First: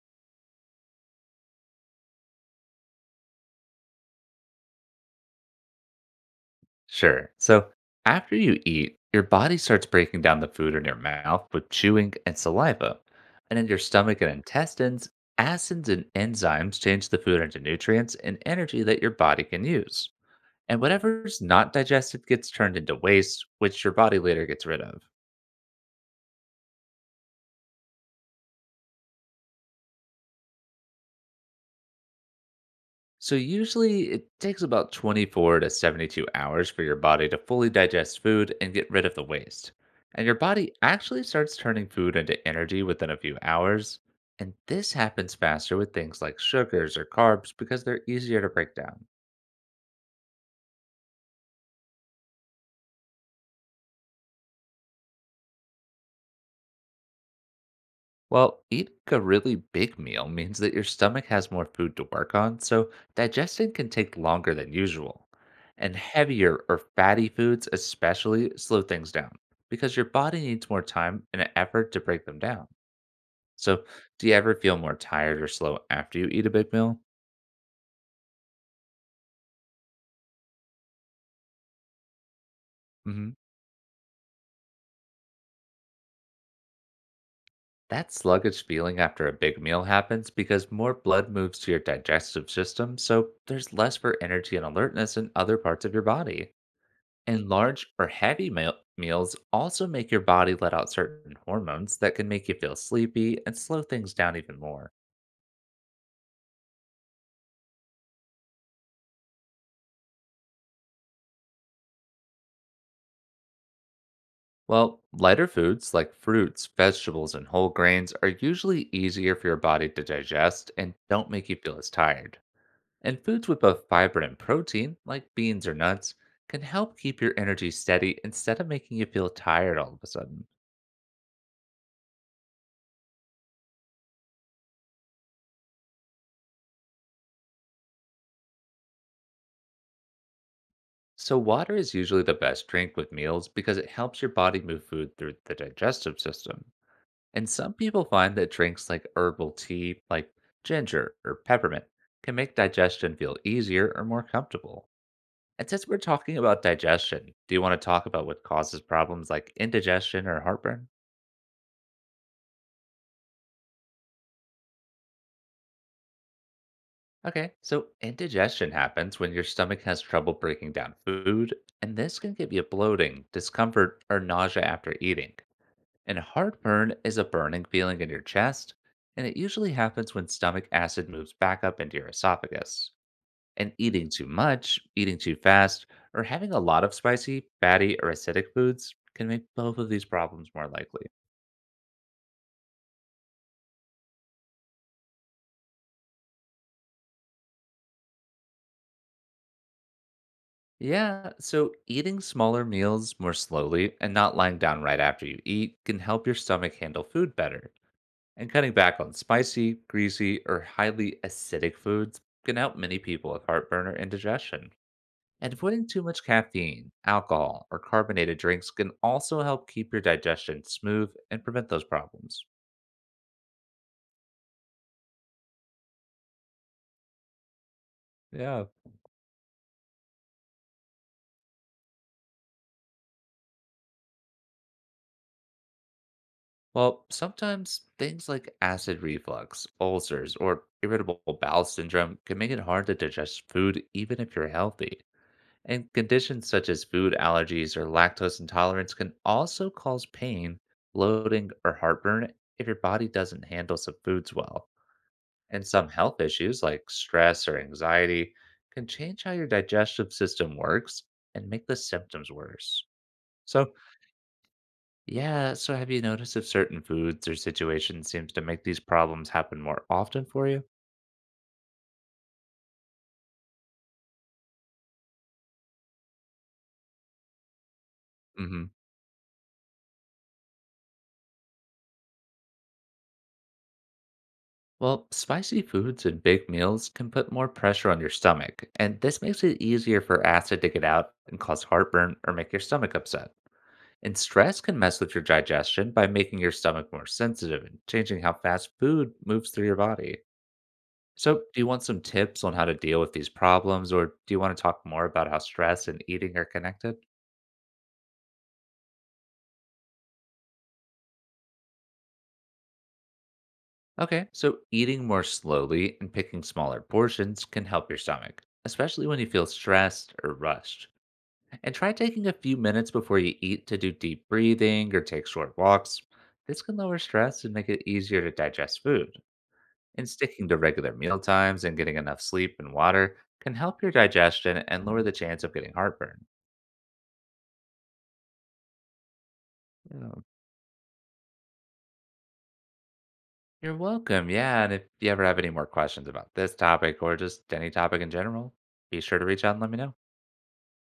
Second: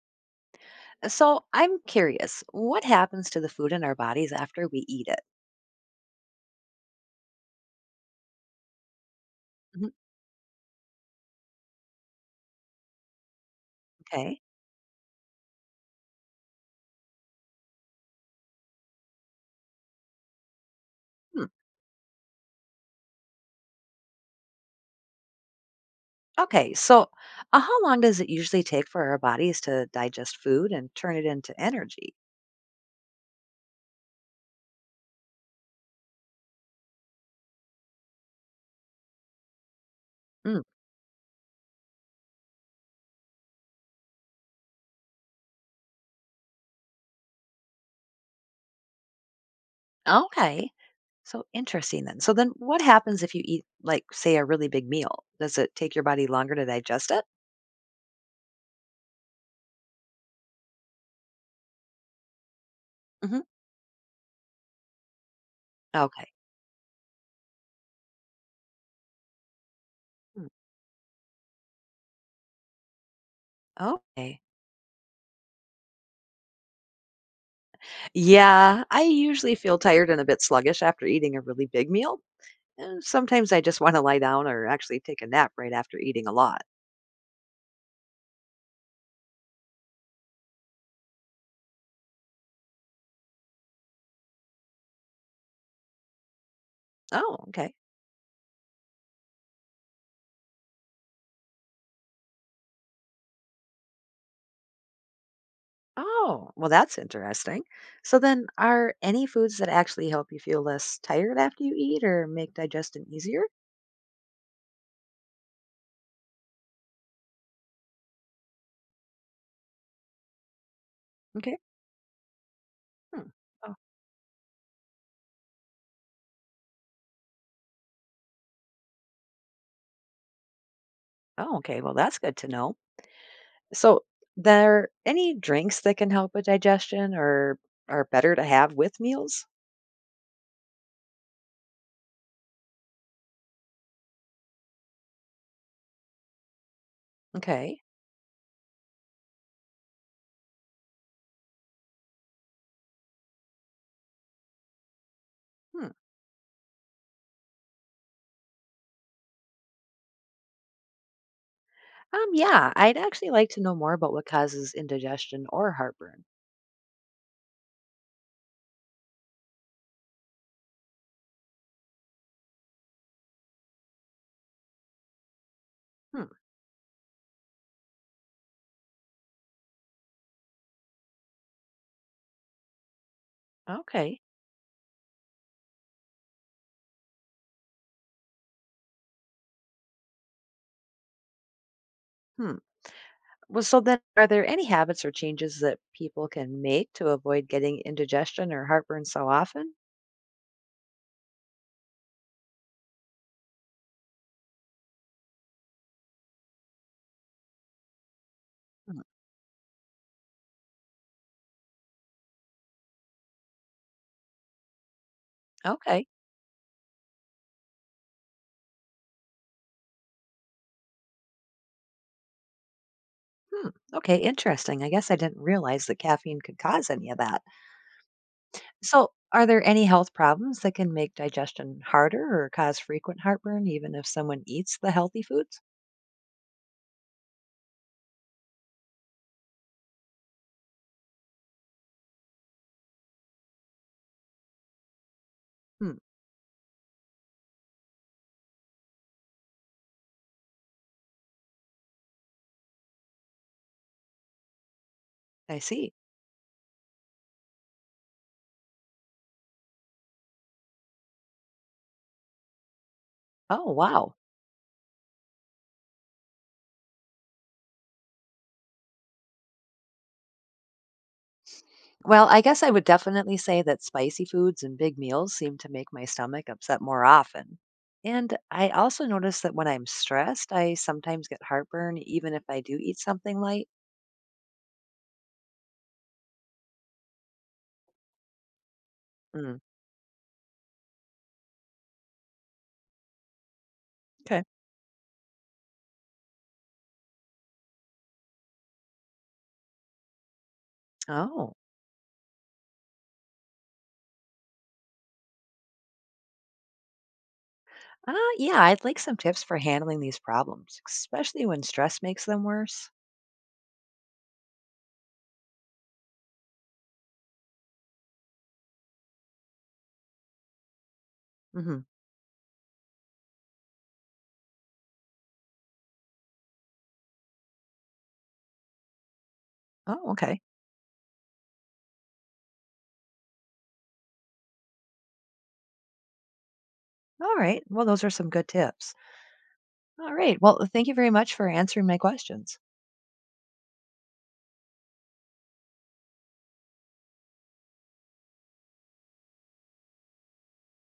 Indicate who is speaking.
Speaker 1: So I'm curious, what happens to the food in our bodies after we eat it?
Speaker 2: Sure. So after you eat, your body starts
Speaker 1: Mhm.
Speaker 2: breaking down the food in your mouth with chewing and saliva. And in your stomach and
Speaker 1: Okay.
Speaker 2: intestines, acids and enzymes change the food into nutrients and energy that your body can use. And whatever's
Speaker 1: Hmm.
Speaker 2: not digested gets turned into waste, which your body later gets rid of.
Speaker 1: Okay. So, how long does it usually take for our bodies to digest food and turn it into energy?
Speaker 2: So, usually it takes about 24 to 72 hours for your body to fully digest food and get rid of the waste. And your
Speaker 1: Mm.
Speaker 2: body actually starts turning food into energy within a few hours. And this happens faster with things like sugars or carbs because they're easier to break down.
Speaker 1: Okay. So interesting then. So then, what happens if you eat, like, say, a really big meal? Does it take your body longer to digest it?
Speaker 2: Well, eating a really big meal means that your stomach has more food to work on, so
Speaker 1: Mhm.
Speaker 2: digestion can take longer than usual. And
Speaker 1: Okay.
Speaker 2: heavier or fatty foods, especially, slow things down because your body
Speaker 1: Hmm.
Speaker 2: needs more time and effort to break them down. So, do you
Speaker 1: Okay.
Speaker 2: ever feel more tired or slow after you eat a big meal?
Speaker 1: Yeah, I usually feel tired and a bit sluggish after eating a really big meal. And
Speaker 2: Hmm.
Speaker 1: sometimes I just want to lie down or actually take a nap right after eating a lot.
Speaker 2: That sluggish feeling after a big meal happens because more blood moves to your digestive system, so there's less for energy and alertness in other parts of your body.
Speaker 1: Oh,
Speaker 2: And
Speaker 1: okay.
Speaker 2: large or heavy meals also make your body let out certain hormones that can make you feel sleepy and slow things down even more.
Speaker 1: Oh, well, that's interesting. So then, are any foods that actually help you feel less tired after you eat or make digestion easier?
Speaker 2: Well, lighter foods like fruits, vegetables, and whole grains are usually easier for your body to digest and don't make you
Speaker 1: Okay.
Speaker 2: feel as tired. And
Speaker 1: Hmm.
Speaker 2: foods with
Speaker 1: Oh,
Speaker 2: both fiber and protein, like beans or nuts, can help keep your energy steady instead of making you feel tired all of a sudden.
Speaker 1: oh, okay. Well, that's good to know. So, there any drinks that can help with digestion or are better to have with meals?
Speaker 2: So, water is usually the best drink with meals because it helps your body move food through the digestive system. And some
Speaker 1: Okay.
Speaker 2: people find that drinks like herbal tea, like ginger or peppermint, can make digestion feel easier or more comfortable. And since
Speaker 1: Hmm.
Speaker 2: we're talking about digestion, do you want to talk about what causes problems like indigestion or heartburn?
Speaker 1: Yeah, I'd actually like to know more about what causes indigestion or heartburn.
Speaker 2: Okay, so indigestion happens when your stomach has trouble breaking down food, and this can give you bloating, discomfort, or nausea after eating. And
Speaker 1: Hmm.
Speaker 2: heartburn is a burning feeling in your chest, and it usually happens when stomach acid moves back up into your esophagus. And eating
Speaker 1: Okay.
Speaker 2: too much, eating too fast, or having a lot of spicy, fatty, or acidic foods can make both of these problems more likely.
Speaker 1: Hmm. Well, so then, are there any habits or changes that people can make to avoid getting indigestion or heartburn so often?
Speaker 2: Yeah, so eating smaller meals more slowly and not lying down right after you eat can help your stomach handle food better. And cutting back
Speaker 1: Hmm.
Speaker 2: on spicy, greasy, or highly acidic foods can help many people with heartburn or indigestion. And avoiding too
Speaker 1: Okay.
Speaker 2: much caffeine, alcohol, or carbonated drinks can also help keep your digestion smooth and prevent those problems.
Speaker 1: Hmm. Okay. Interesting. I guess I didn't realize that caffeine could cause any of that.
Speaker 2: Yeah.
Speaker 1: So, are there any health problems that can make digestion harder or cause frequent heartburn, even if someone eats the healthy foods?
Speaker 2: Well, sometimes things like acid reflux, ulcers, or irritable bowel syndrome can make it hard to digest food even if you're healthy. And
Speaker 1: Hmm.
Speaker 2: conditions such as food allergies or lactose intolerance can also cause pain, bloating, or heartburn if your body doesn't handle some foods well.
Speaker 1: I
Speaker 2: And some
Speaker 1: see.
Speaker 2: health issues like stress or anxiety can change how your digestive system works and make the symptoms worse.
Speaker 1: Oh,
Speaker 2: So,
Speaker 1: wow.
Speaker 2: yeah, so have you noticed if certain foods or situations seems to make these problems happen more often for you?
Speaker 1: Well, I guess I would definitely say that spicy foods and big meals seem to make my stomach upset more often. And
Speaker 2: Hmm.
Speaker 1: I also notice that when I'm stressed, I sometimes get heartburn, even if I do eat something light.
Speaker 2: Well, spicy foods and big meals can put more pressure on your stomach, and this makes
Speaker 1: Mm.
Speaker 2: it easier for acid to get out and cause heartburn or make your stomach upset. And
Speaker 1: Okay.
Speaker 2: stress can mess with your digestion by making your stomach more sensitive and changing how fast food moves through your body. So,
Speaker 1: Oh,
Speaker 2: do you want some tips on how to deal with these problems, or do you want to talk more about how stress and eating are connected?
Speaker 1: uh, yeah, I'd like some tips for handling these problems, especially when stress makes them worse.
Speaker 2: Okay, so eating more slowly and picking smaller portions can help your stomach, especially when you feel stressed or rushed. And
Speaker 1: Hmm.
Speaker 2: try taking a few minutes before you eat to do deep breathing or take short walks. This can lower stress and make it easier to digest food. And
Speaker 1: Oh, okay.
Speaker 2: sticking to regular meal times and getting enough sleep and water can help your digestion and lower the chance of getting heartburn.
Speaker 1: All right. Well, those are some good tips.
Speaker 2: Yeah.
Speaker 1: All right. Well, thank you very much for answering my questions.
Speaker 2: You're welcome. Yeah, and if you ever have any more questions about this topic or just any topic in general, be sure to reach out and let me know.